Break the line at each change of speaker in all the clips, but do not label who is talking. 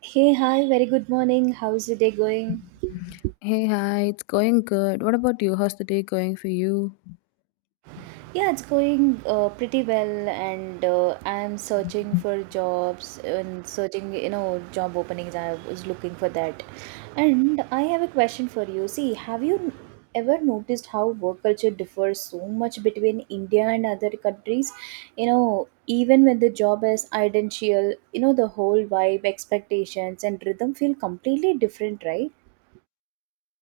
Hey, hi, very good morning. How's your day going?
Hey, hi, it's going good. What about you? How's the day going for you?
Yeah, it's going pretty well, and I'm searching for jobs and searching, you know, job openings. I was looking for that. And I have a question for you. See, have you ever noticed how work culture differs so much between India and other countries? You know, even when the job is identical, you know, the whole vibe, expectations, and rhythm feel completely different, right?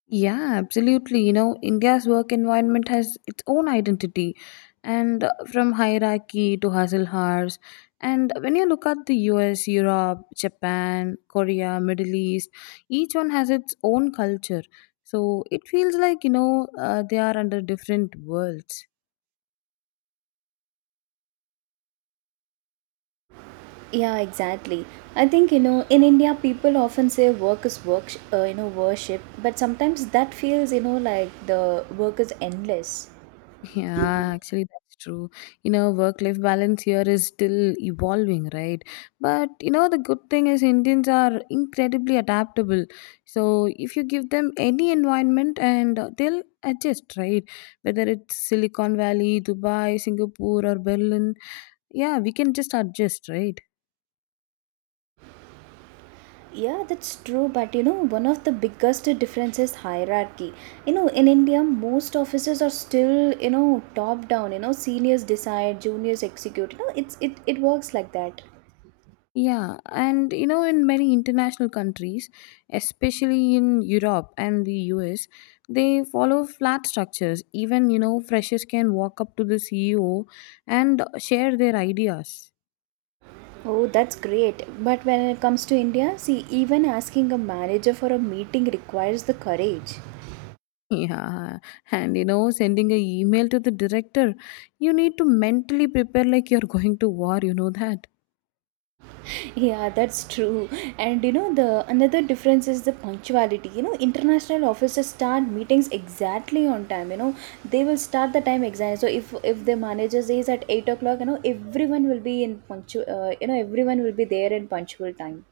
Yeah, absolutely. You know, India's work environment has its own identity, and from hierarchy to hustle hours. And when you look at the US, Europe, Japan, Korea, Middle East, each one has its own culture. So it feels like, you know, they are under different worlds.
Yeah, exactly. I think, you know, in India people often say work is work, you know, worship, but sometimes that feels, you know, like the work is endless.
Yeah, actually, that's true. You know, work life balance here is still evolving, right? But you know, the good thing is Indians are incredibly adaptable. So, if you give them any environment and they'll adjust, right? Whether it's Silicon Valley, Dubai, Singapore, or Berlin, yeah, we can just adjust, right?
Yeah, that's true, but you know one of the biggest difference is hierarchy. You know, in India most offices are still, you know, top down, you know, seniors decide, juniors execute. You know, it works like that.
Yeah, and you know, in many international countries, especially in Europe and the US, they follow flat structures. Even, you know, freshers can walk up to the CEO and share their ideas.
Oh, that's great. But when it comes to India, see, even asking a manager for a meeting requires the courage.
Yeah, and you know, sending a email to the director, you need to mentally prepare like you're going to war, you know that.
Yeah, that's true. And you know, the another difference is the punctuality. You know, international officers start meetings exactly on time. You know, they will start the time exactly. So if the manager says at 8 o'clock, you know, everyone will be in punctual. You know, everyone will be there in punctual time.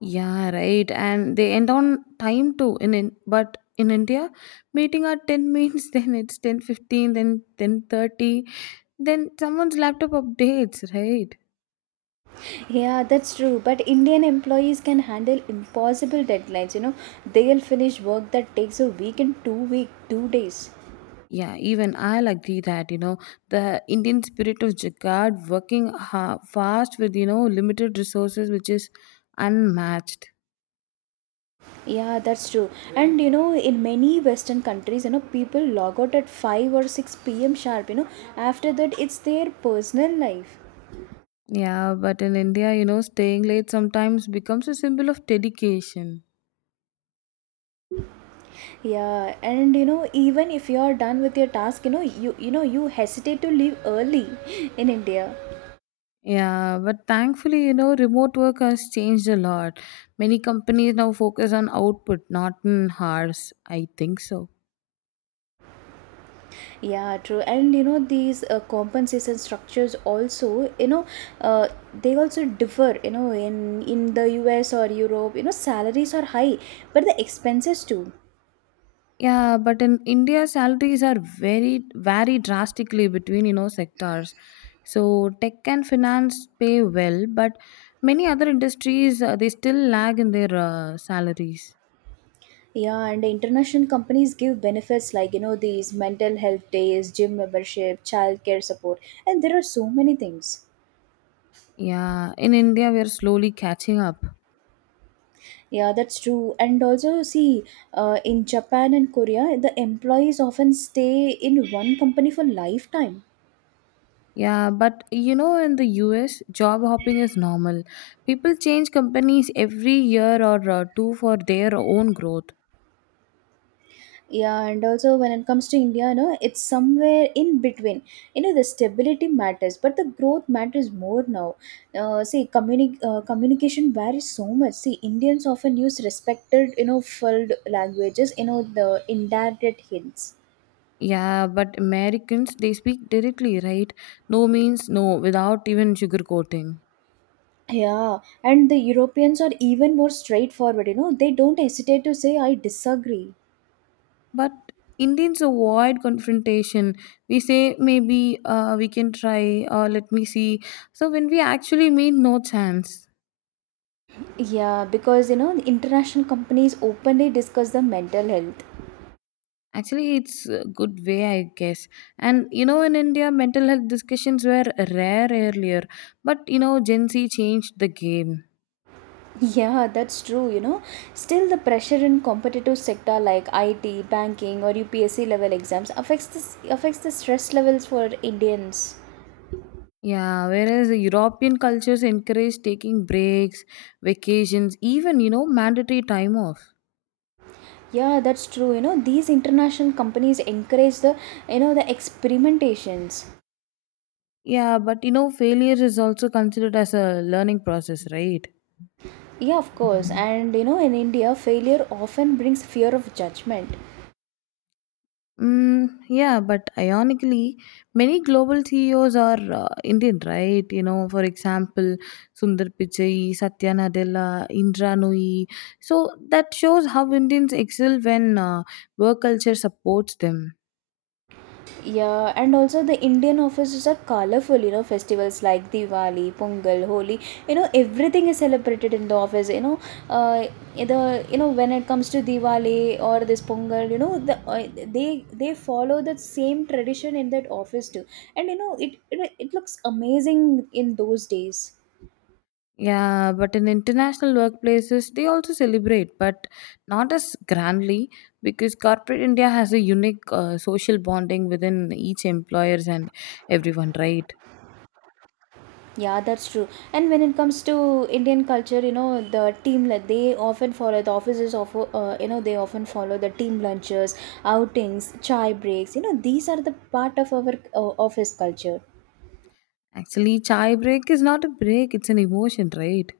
Yeah, right. And they end on time too. In but in India, meeting at ten means then it's 10:15, then 10:30, then someone's laptop updates, right?
Yeah, that's true. But Indian employees can handle impossible deadlines. You know, they'll finish work that takes a week in 2 week 2 days.
Yeah, even I'll agree that you know the Indian spirit of Jagad working fast with you know limited resources, which is unmatched.
Yeah, that's true. And you know, in many Western countries, you know, people log out at 5 or 6 p.m. sharp. You know, after that, it's their personal life.
Yeah, but in India, you know, staying late sometimes becomes a symbol of dedication.
Yeah, and you know, even if you are done with your task, you know, you know, you hesitate to leave early in India.
Yeah, but thankfully, you know, remote work has changed a lot. Many companies now focus on output, not on hours. I think so.
Yeah, true. And you know, these compensation structures also, you know, uh, they also differ. You know, in the US or Europe, you know, salaries are high, but the expenses too.
Yeah, but in India, salaries are very vary drastically between you know sectors. So tech and finance pay well, but many other industries they still lag in their salaries.
Yeah, and international companies give benefits like, you know, these mental health days, gym membership, childcare support, and there are so many things.
Yeah, in India, we are slowly catching up.
Yeah, that's true. And also, see, in Japan and Korea, the employees often stay in one company for lifetime.
Yeah, but you know, in the US, job hopping is normal. People change companies every year or two for their own growth.
Yeah, and also when it comes to India, you know, it's somewhere in between. You know, the stability matters, but the growth matters more now. See, communication varies so much. See, Indians often use respected, you know, filled languages, you know, the indirect hints.
Yeah, but Americans, they speak directly, right? No means no, without even sugarcoating.
Yeah, and the Europeans are even more straightforward, you know, they don't hesitate to say, I disagree.
But Indians avoid confrontation. We say, maybe we can try, or let me see. So when we actually mean no chance.
Yeah, because, you know, the international companies openly discuss the mental health.
Actually, it's a good way, I guess. And you know, in India, mental health discussions were rare earlier, but you know, Gen Z changed the game.
Yeah, that's true, you know. Still, the pressure in competitive sector like IT, banking, or UPSC level exams affects this affects the stress levels for Indians.
Yeah, whereas the European cultures encourage taking breaks, vacations, even you know, mandatory time off.
Yeah, that's true. You know, these international companies encourage the, you know, the experimentations.
Yeah, but you know, failure is also considered as a learning process, right?
Yeah, of course. And you know, in India, failure often brings fear of judgment.
Mm, yeah, but ironically, many global CEOs are Indian, right? You know, for example, Sundar Pichai, Satya Nadella, Indra Nooyi. So that shows how Indians excel when work culture supports them.
Yeah, and also the Indian offices are colorful, you know, festivals like Diwali, Pongal, Holi, you know, everything is celebrated in the office, you know, uh, the, you know, when it comes to Diwali or this Pongal, you know, the, they follow the same tradition in that office too. And, you know, it looks amazing in those days.
Yeah, but in international workplaces, they also celebrate, but not as grandly because corporate India has a unique social bonding within each employers and everyone, right?
Yeah, that's true. And when it comes to Indian culture, you know, the team, like, they often follow the offices of you know, they often follow the team lunches, outings, chai breaks. You know, these are the part of our office culture.
Actually, chai break is not a break, it's an emotion, right?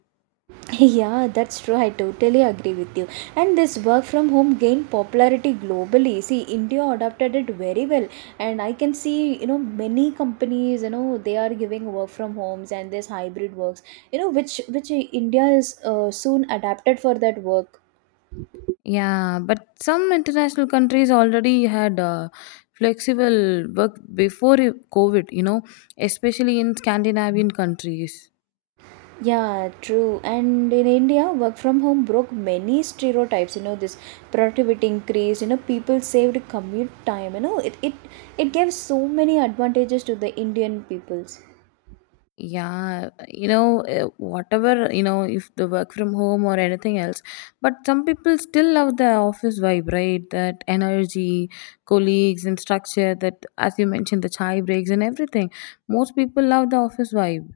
Yeah, that's true. I totally agree with you. And this work from home gained popularity globally. See, India adopted it very well. And I can see, you know, many companies, you know, they are giving work from homes and this hybrid works, you know, which India is soon adapted for that work.
Yeah, but some international countries already had flexible work before COVID, you know, especially in Scandinavian countries.
Yeah, true. And in India, work from home broke many stereotypes. You know, this productivity increased, you know, people saved commute time. You know, it gave so many advantages to the Indian peoples.
Yeah, you know, whatever, you know, if the work from home or anything else, but some people still love the office vibe, right? That energy, colleagues, and structure that, as you mentioned, the chai breaks and everything. Most people love the office vibe.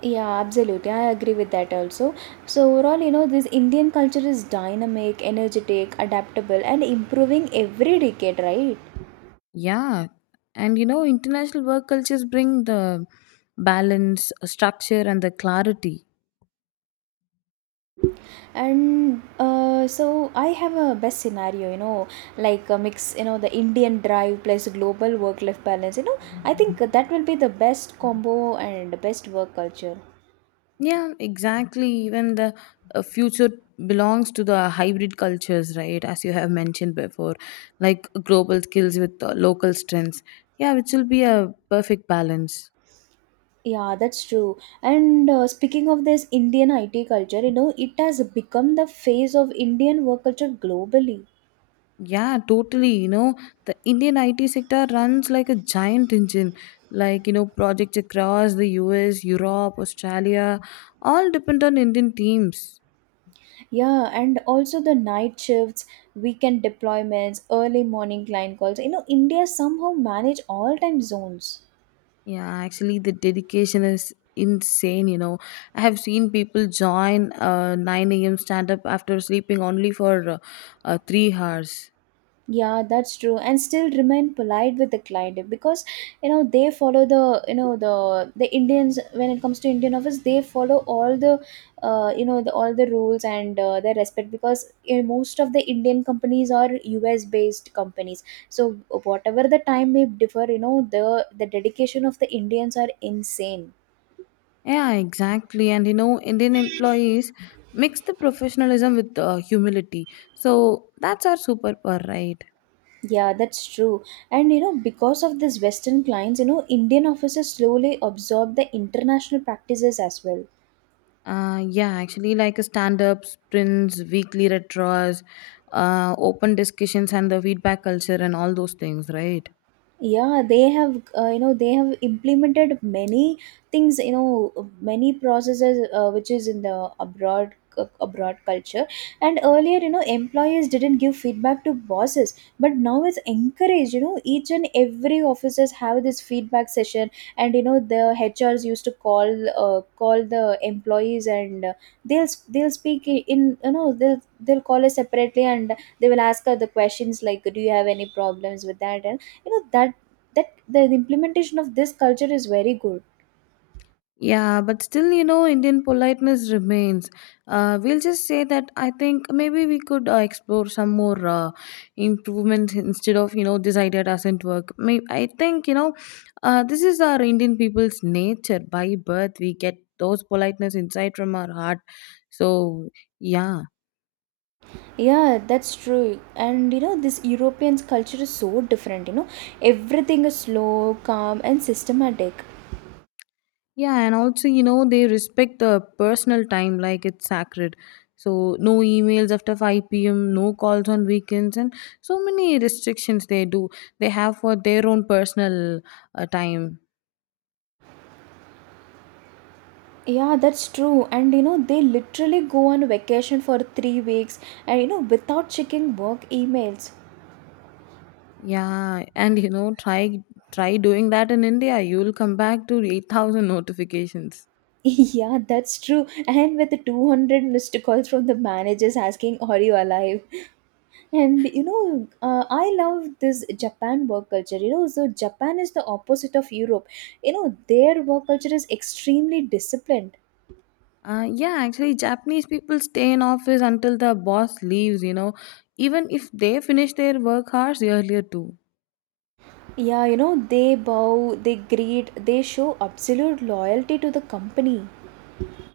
Yeah, absolutely. I agree with that also. So, overall, you know, this Indian culture is dynamic, energetic, adaptable, and improving every decade, right?
Yeah, and you know, international work cultures bring the balance, structure, and the clarity.
And so, I have a best scenario, you know, like a mix, you know, the Indian drive plus global work life balance. You know, I think that will be the best combo and best work culture.
Yeah, exactly. Even the future belongs to the hybrid cultures, right? As you have mentioned before, like global skills with local strengths. Yeah, which will be a perfect balance.
Yeah, that's true. And speaking of this Indian IT culture, you know, it has become the face of Indian work culture globally.
Yeah, totally. You know, the Indian IT sector runs like a giant engine. Like, you know, projects across the US, Europe, Australia all depend on Indian teams.
Yeah, and also the night shifts, weekend deployments, early morning client calls. You know, India somehow manage all time zones.
Yeah, actually, the dedication is insane. You know, I have seen people join 9 a.m. stand up after sleeping only for 3 hours.
Yeah, that's true, and still remain polite with the client because you know they follow the, you know, the Indians, when it comes to Indian office, they follow all the you know, the, all the rules and their respect because most of the Indian companies are US based companies. So whatever the time may differ, you know, the dedication of the Indians are insane.
Yeah, exactly. And you know, Indian employees mix the professionalism with humility. So that's our superpower, right?
Yeah, that's true. And you know, because of this Western clients, you know, Indian officers slowly absorb the international practices as well.
Yeah, actually, like a stand up, sprints, weekly retros, open discussions, and the feedback culture, and all those things, right?
Yeah, they have, you know, they have implemented many things, you know, many processes which is in the abroad culture. And earlier, you know, employers didn't give feedback to bosses, but now it's encouraged. You know, each and every officers have this feedback session. And you know the hrs used to call, call the employees, and they'll speak you know, they'll call us separately, and they will ask her the questions like, do you have any problems with that, you know, that, that the implementation of this culture is very good.
Yeah, but still, you know, Indian politeness remains. We'll just say that I think maybe we could explore some more improvements instead of, you know, this idea doesn't work. May I think, you know, this is our Indian people's nature. By birth, we get those politeness inside from our heart. So, yeah.
Yeah, that's true. And you know, this European's culture is so different, you know. Everything is slow, calm, and systematic.
Yeah, and also, you know, they respect the personal time like it's sacred. So, no emails after 5 p.m., no calls on weekends, and so many restrictions they do. They have for their own personal time.
Yeah, that's true. And you know, they literally go on vacation for 3 weeks and, you know, without checking work emails.
Yeah, and you know, try doing that in India. You'll come back to 8,000 notifications.
Yeah, that's true. And with 200 missed calls from the managers asking, are you alive? And you know, I love this Japan work culture. You know, so Japan is the opposite of Europe. You know, their work culture is extremely disciplined.
Yeah, actually, Japanese people stay in office until the boss leaves, you know, even if they finish their work hours earlier too.
Yeah, you know, they bow, they greet, they show absolute loyalty to the company.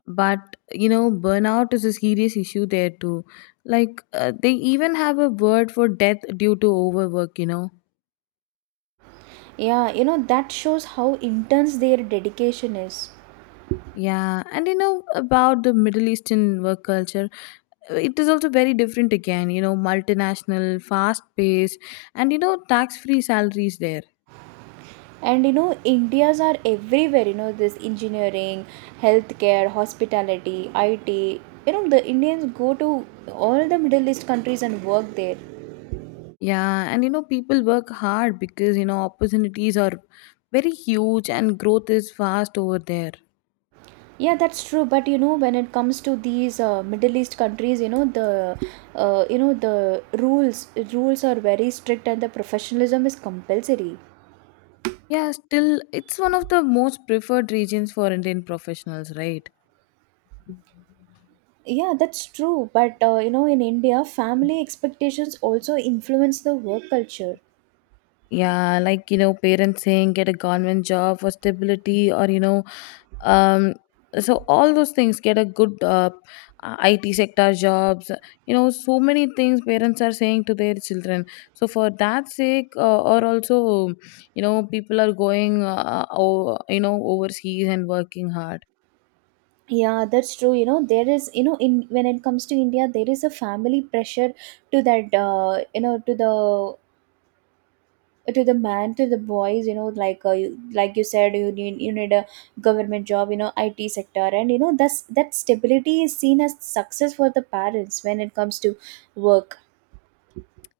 But you know burnout is a serious issue there too, like they even have a word for death due to overwork, you know.
Yeah, you know, that shows how intense their dedication is.
Yeah, and you know about the Middle Eastern work culture, it is also very different again, you know, multinational, fast paced, and you know, tax free salaries there.
And you know, Indias are everywhere, you know, this engineering, healthcare, hospitality, IT. You know, the Indians go to all the Middle East countries and work there.
Yeah, and you know people work hard because you know opportunities are very huge and growth is fast over there.
Yeah, that's true. But you know, when it comes to these Middle East countries, you know, the you know, the rules are very strict and the professionalism is compulsory.
Yeah, still it's one of the most preferred regions for Indian professionals, right?
Yeah, that's true. But you know, in India, family expectations also influence the work culture.
Yeah, like, you know, parents saying get a government job for stability or, you know, um, so all those things get a good IT sector jobs. You know, so many things parents are saying to their children. So for that sake, or also, you know, people are going, you know, overseas and working hard.
Yeah, that's true. You know, there is, you know, in, when it comes to India, there is a family pressure to that, you know, to the, to the man, to the boys, you know, like, you, like you said, you need a government job, you know, IT sector, and you know that's that stability is seen as success for the parents when it comes to work.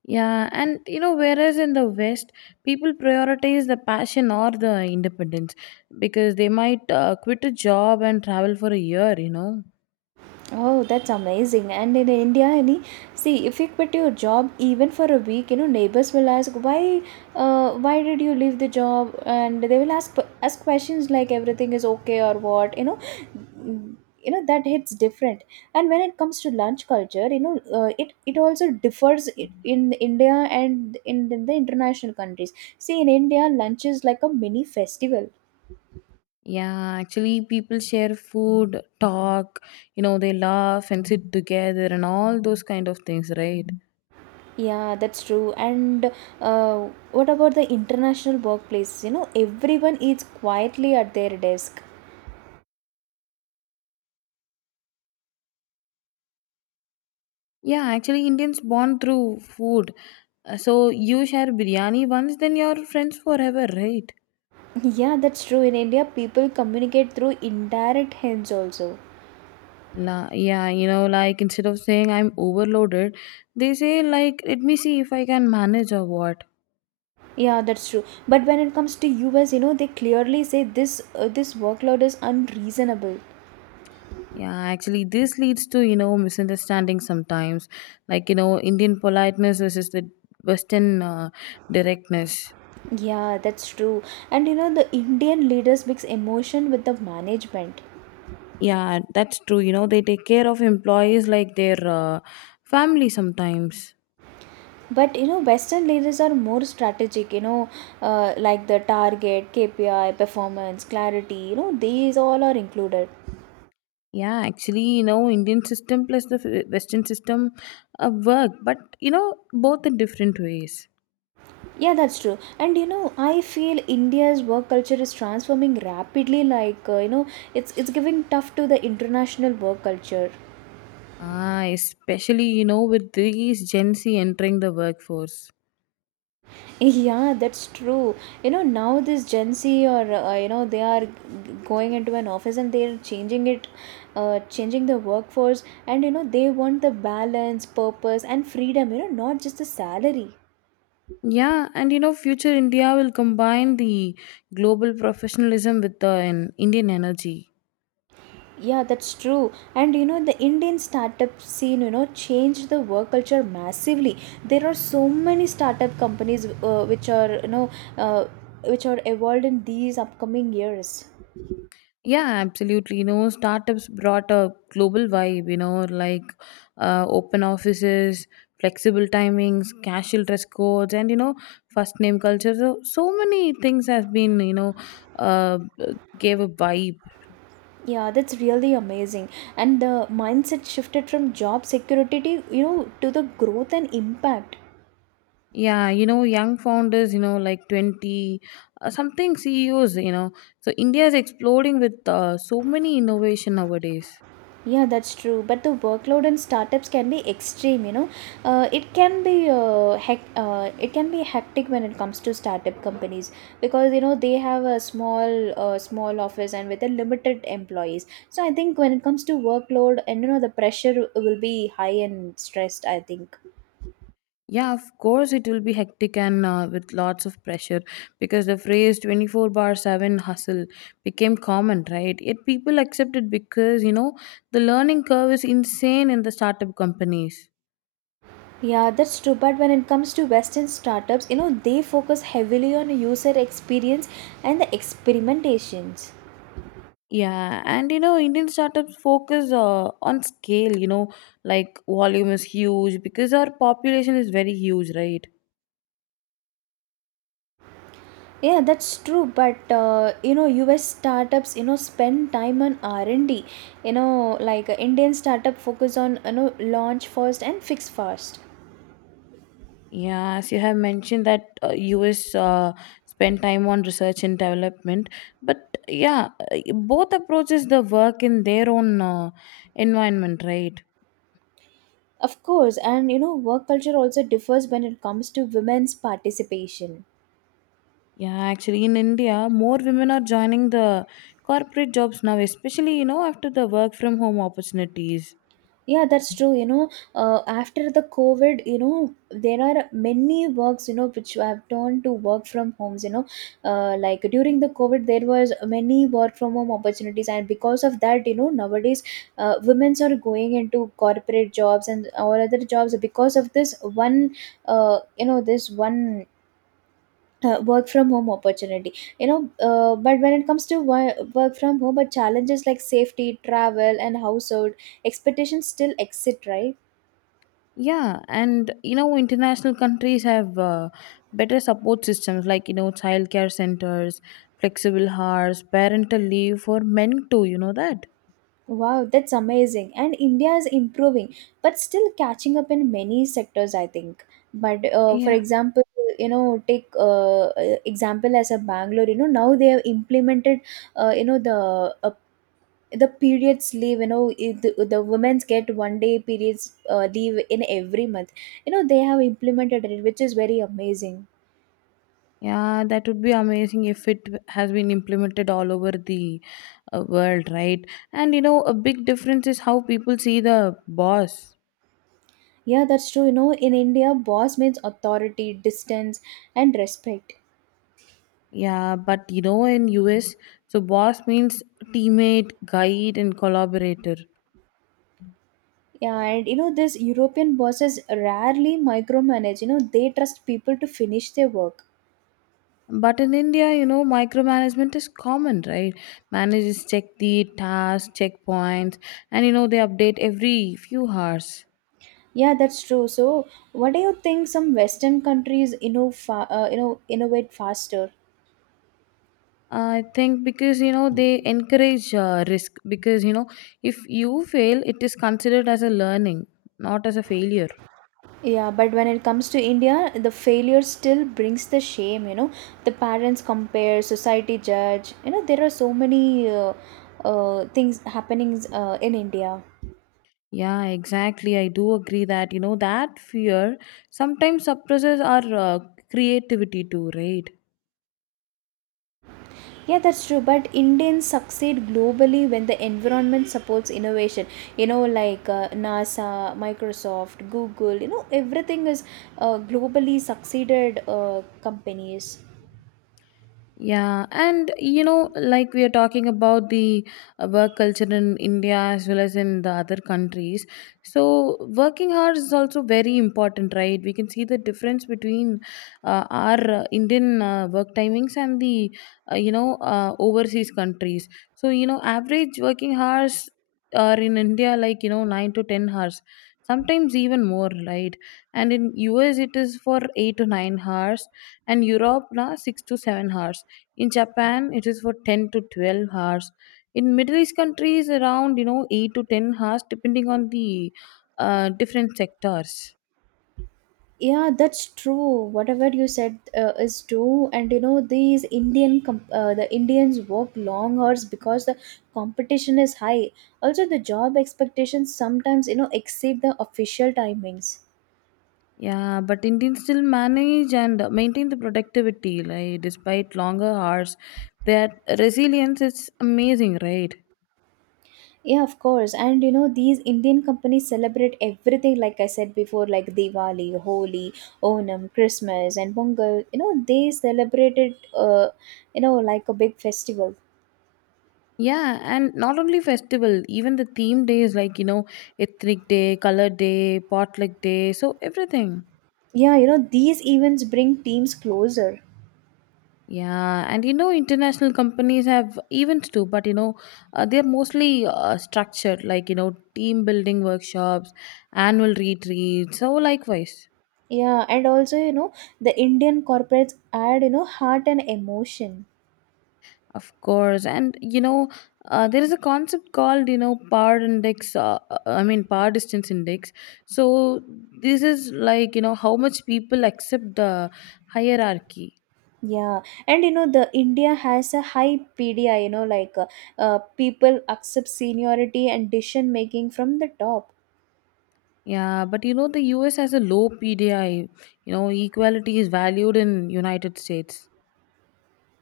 Yeah, and you know, whereas in the West, people prioritize the passion or the independence because they might quit a job and travel for a year, you know.
Oh, that's amazing. And in India, any, see, if you quit your job even for a week, you know, neighbors will ask why, why did you leave the job? And they will ask questions like, everything is okay or what, you know. Mm, you know, that hits different. And when it comes to lunch culture, you know, it also differs in India and in the international countries. See, in India, lunch is like a mini festival.
Yeah, actually, people share food, talk, you know, they laugh and sit together and all those kind of things, right?
Yeah, that's true. And what about the international workplace? You know, everyone eats quietly at their desk.
Yeah, actually, Indians bond through food. So you share biryani once, then you're friends forever, right?
Yeah, that's true. In India, people communicate through indirect hints also.
Yeah, you know, like instead of saying I'm overloaded, they say like let me see if I can manage or what.
Yeah, that's true. But when it comes to US, you know, they clearly say this, this workload is unreasonable.
Yeah, actually, this leads to you know misunderstanding sometimes, like you know Indian politeness versus the Western directness.
Yeah, that's true. And you know, the Indian leaders mix emotion with the management.
Yeah, that's true. You know, they take care of employees like their family sometimes.
But you know, Western leaders are more strategic, you know, like the target, KPI, performance, clarity, you know, these all are included.
Yeah, actually, you know, Indian system plus the Western system work, but you know, both in different ways.
Yeah, that's true. And you know, I feel India's work culture is transforming rapidly, like, you know, it's giving tough to the international work culture.
Ah, especially, you know, with these Gen Z entering the workforce.
Yeah, that's true. You know, now this Gen Z or you know, they are going into an office and they are changing it, changing the workforce, and you know they want the balance, purpose, and freedom. You know, not just the salary.
Yeah, and you know, future India will combine the global professionalism with the an Indian energy.
Yeah, that's true. And you know, the Indian startup scene, you know, changed the work culture massively. There are so many startup companies which are uh, which are evolved in these upcoming years.
Yeah, absolutely. You know, startups brought a global vibe, you know, like open offices, flexible timings, casual dress codes, and you know, first name culture. So many things has been, you know, uh, gave a vibe.
Yeah, that's really amazing. And the mindset shifted from job security, to, you know, to the growth and impact.
Yeah, you know, young founders, you know, like 20 something CEOs, you know. So India is exploding with so many innovation nowadays.
Yeah, that's true. But the workload in startups can be extreme. It can be it can be hectic when it comes to startup companies because you know they have a small small office and with a limited employees. So I think when it comes to workload and you know the pressure will be high and stressed. I think.
Yeah, of course, it will be hectic and with lots of pressure because the phrase 24 bar 7 hustle became common, right? Yet people accept it because, you know, the learning curve is insane in the startup companies.
Yeah, that's true. But when it comes to Western startups, you know, they focus heavily on user experience and the experimentations.
Yeah, and you know, Indian startups focus on scale, you know, like volume is huge because our population is very huge, right?
Yeah, that's true. But you know, US startups, you know, spend time on R and D. You know, like Indian startup focus on you know launch first and fix fast.
Yeah, as you have mentioned that US spend time on research and development, but yeah, both approaches the work in their own environment, right?
Of course, and you know, work culture also differs when it comes to women's participation.
Yeah, actually, in India, more women are joining the corporate jobs now, especially you know after the work from home opportunities.
Yeah, that's true. After the COVID, you know, there are many works, you know, which have turned to work from homes. Like during the COVID, there was many work from home opportunities, and because of that, you know, nowadays, women's are going into corporate jobs and or other jobs because of this one, this one. Work from home opportunity you know but when it comes to work from home but challenges like safety travel and household expectations still exist, right?
Yeah, and you know, international countries have better support systems like you know, childcare centers, flexible hours, parental leave for men too. You know that?
Wow, that's amazing. And India is improving, but still catching up in many sectors, I think. But for
Yeah.
example, you know, take example as a Bangalore, you know, now they have implemented, uh, you know, the uh, the periods leave, you know, the women's get 1 day periods leave in every month. You know, they have implemented it, which is very amazing.
Yeah, that would be amazing if it has been implemented all over the world, right? And you know, a big difference is how people see the boss.
Yeah, that's true. You know, in India, boss means authority, distance, and respect.
Yeah, but you know, in US, so boss means teammate, guide, and collaborator.
Yeah, and you know, these European bosses rarely micromanage, you know, they trust people to finish their work.
But in India, you know, micromanagement is common, right? Managers check the tasks, checkpoints, and you know, they update every few hours.
Yeah, that's true. So, what do you think some Western countries, you know, you know, innovate faster?
I think because you know they encourage risk because you know if you fail, it is considered as a learning, not as a failure.
Yeah, but when it comes to India, the failure still brings the shame, you know. The parents compare, society judge, you know, there are so many things happenings in India.
Yeah, exactly. I do agree that you know that fear sometimes suppresses our creativity too, right?
Yeah, that's true. But Indians succeed globally when the environment supports innovation. You know, like NASA, Microsoft, Google, you know, everything is globally succeeded companies.
Yeah, and you know, like we are talking about the work culture in India as well as in the other countries. So, working hours is also very important, right? We can see the difference between our Indian work timings and the, you know, overseas countries. So, you know, average working hours are in India like, you know, 9 to 10 hours, sometimes even more, right? And in US, it is for 8 to 9 hours, and Europe, na, 6 to 7 hours in japan it is for 10 to 12 hours in middle east countries around, you know, 8 to 10 hours depending on the different sectors.
Yeah, that's true. Whatever you said is true. And you know, these the Indians work long hours because the competition is high. Also, the job expectations sometimes, you know, exceed the official timings.
Yeah, but Indians still manage and maintain the productivity like despite longer hours, their resilience is amazing, right?
Yeah, of course. And you know, these Indian companies celebrate everything, like I said before, like Diwali, Holi, Onam, Christmas, and Pongal. You know, they celebrate it like a big festival.
Yeah, and not only festival, even the theme days, like, you know, ethnic day, color day, potluck day, so everything.
Yeah, you know, these events bring teams closer.
Yeah, and you know, international companies have events too, but you know, they're mostly structured like, you know, team building workshops, annual retreats. So, likewise,
Yeah, and also, you know, the Indian corporates add, you know, heart and emotion.
of course. And you know, there is a concept called, you know, power index, I mean, power distance index. So, this is like, you know, how much people accept the hierarchy.
Yeah, and you know, the India has a high PDI, you know, like people accept seniority and decision making from the top.
Yeah, but you know, the US has a low PDI, you know, equality is valued in United States.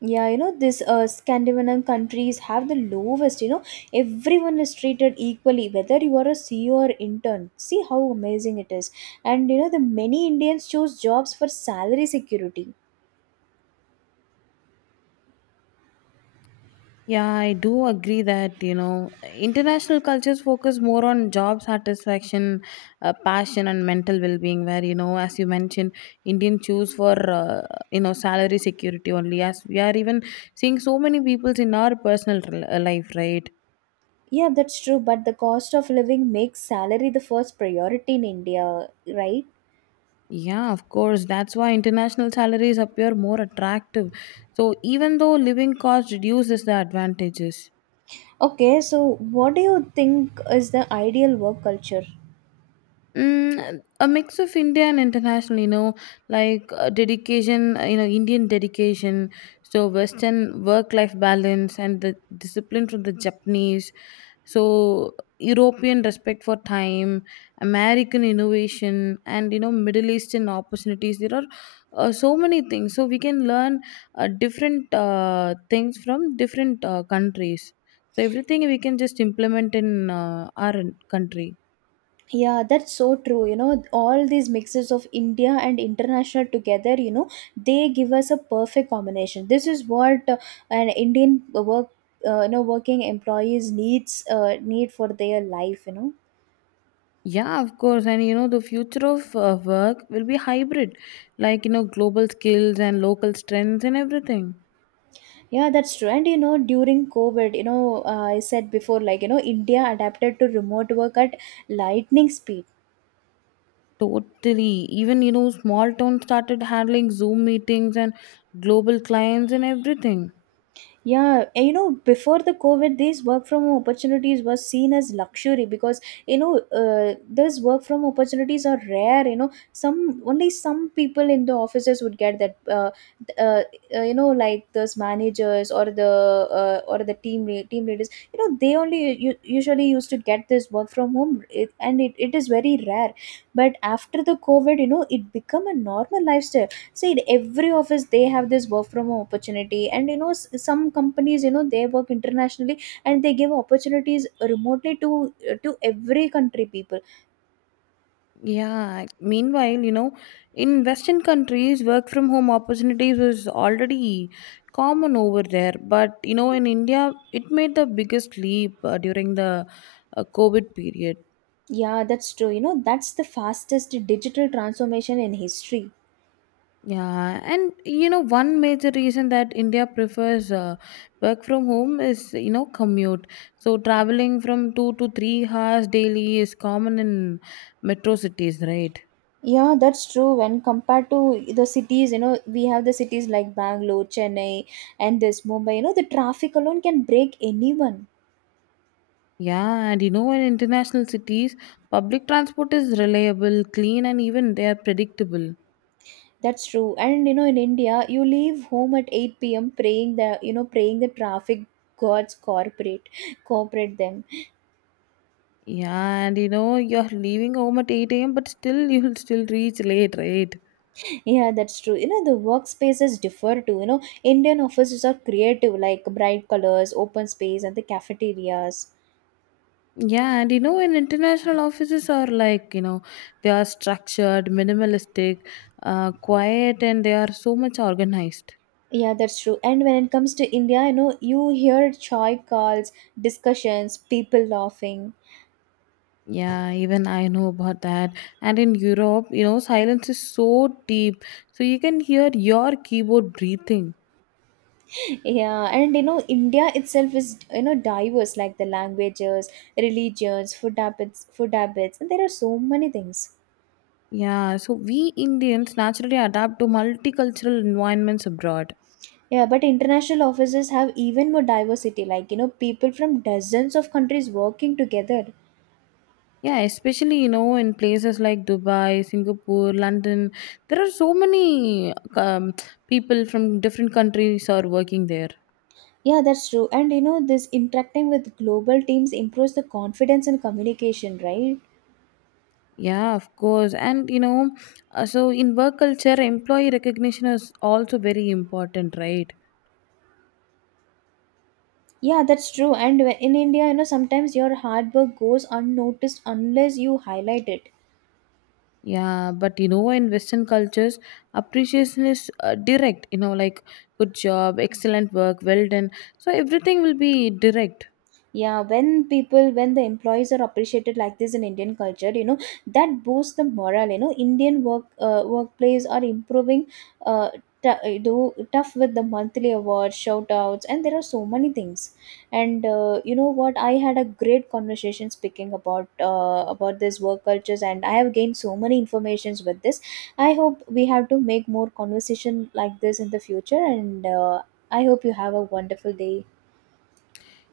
Yeah, you know, this Scandinavian countries have the lowest, you know, everyone is treated equally, whether you are a CEO or intern. See how amazing it is. And, you know, the many Indians choose jobs for salary security.
Yeah, I do agree that, you know, international cultures focus more on job satisfaction, passion, and mental well being. Where, you know, as you mentioned, Indian choose for, uh, you know, salary security only. As we are even seeing so many peoples in our life, right?
Yeah, that's true, but the cost of living makes salary the first priority in India, right?
Yeah, of course. That's why international salaries appear more attractive. So even though living costs reduces the advantages.
Okay, so what do you think is the ideal work culture?
Mm, a mix of India and international, you know, like dedication, you know, Indian dedication, so Western work life balance, and the discipline from the Japanese, so European respect for time, American innovation, and you know, Middle Eastern opportunities. There are so many things, so we can learn different things from different countries. So everything we can just implement in our country.
Yeah, that's so true. You know, all these mixes of India and international together, you know, they give us a perfect combination. This is what an Indian work, you know, working employees need for their life. You know.
Yeah, of course. And you know, the future of work will be hybrid, like, you know, global skills and local strengths and everything.
Yeah, that's true. And you know, during COVID, you know, I said before, like you know, India adapted to remote work at lightning speed.
Totally. Even, you know, small towns started handling Zoom meetings and global clients and everything.
Yeah, and you know, before the COVID, these work from home opportunities were seen as luxury because you know, these work from opportunities are rare. You know, some only some people in the offices would get that. Uh, you know, like those managers or the team leaders. You know, they only usually used to get this work from home, it is very rare. But after the COVID, you know, it become a normal lifestyle. See every office they have this work from home opportunity and you know some companies you know they work internationally and they give opportunities remotely to every country people.
Yeah. Meanwhile, you know, in Western countries, work from home opportunities was already common over there. But, you know, in India, it made the biggest leap during the COVID period.
Yeah, that's true, you know, that's the fastest digital transformation in history.
Yeah, and you know, one major reason that India prefers work from home is, you know, commute. So traveling from 2 to 3 hours daily is common in metro cities, right?
Yeah, that's true. When compared to the cities, you know, we have the cities like Bangalore, Chennai, and this Mumbai, you know, the traffic alone can break anyone.
Yeah, and you know, in international cities, public transport is reliable, clean, and even they are predictable.
That's true. And you know, in India, you leave home at 8 p.m. praying the you know praying the traffic gods corporate cooperate them.
Yeah, and you know, you're leaving home at 8 a.m., but still, you'll still reach late, right?
Yeah, that's true. You know, the workspaces differ too. You know, Indian offices are creative, like bright colors, open space, and the cafeterias.
Yeah, and you know, in international offices are like, you know, they are structured, minimalistic, quiet, and they are so much organized.
Yeah, that's true. And when it comes to India, you know, you hear joy calls, discussions, people laughing.
Yeah, even I know about that. And in Europe, you know, silence is so deep, so you can hear your keyboard breathing.
Yeah, and you know, India itself is you know diverse, like the languages, religions, food habits, and there are so many things.
Yeah, so we Indians naturally adapt to multicultural environments abroad.
Yeah, but international offices have even more diversity, like you know, people from dozens of countries working together.
Yeah, especially, you know, in places like Dubai, Singapore, London, there are so many people from different countries are working there.
Yeah, that's true. And you know, this interacting with global teams improves the confidence and communication, right?
Yeah, of course, and you know, so in work culture, employee recognition is also very important, right?
Yeah, that's true. And when- in India, you know, sometimes your hard work goes unnoticed unless you highlight it.
Yeah, but you know, in Western cultures, appreciation is direct. You know, like good job, excellent work, well done. So everything will be direct.
Yeah, when people, when the employees are appreciated like this in Indian culture, you know, that boosts the morale. You know, Indian work workplace are improving. Uh, do tough with the monthly awards, shout outs, and there are so many things. And you know what? I had a great conversation speaking about this work cultures, and I have gained so many informations with this. I hope we have to make more conversation like this in the future. And I hope you have a wonderful day.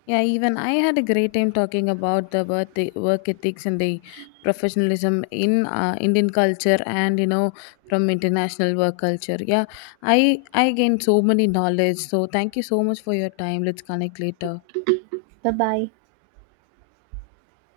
Yeah, even I had a great time talking about the worth, work ethics and the professionalism in Indian culture and you know from international work culture. Yeah, I I gained so many knowledge. So thank you so much for your time. Let's connect later.
Bye bye.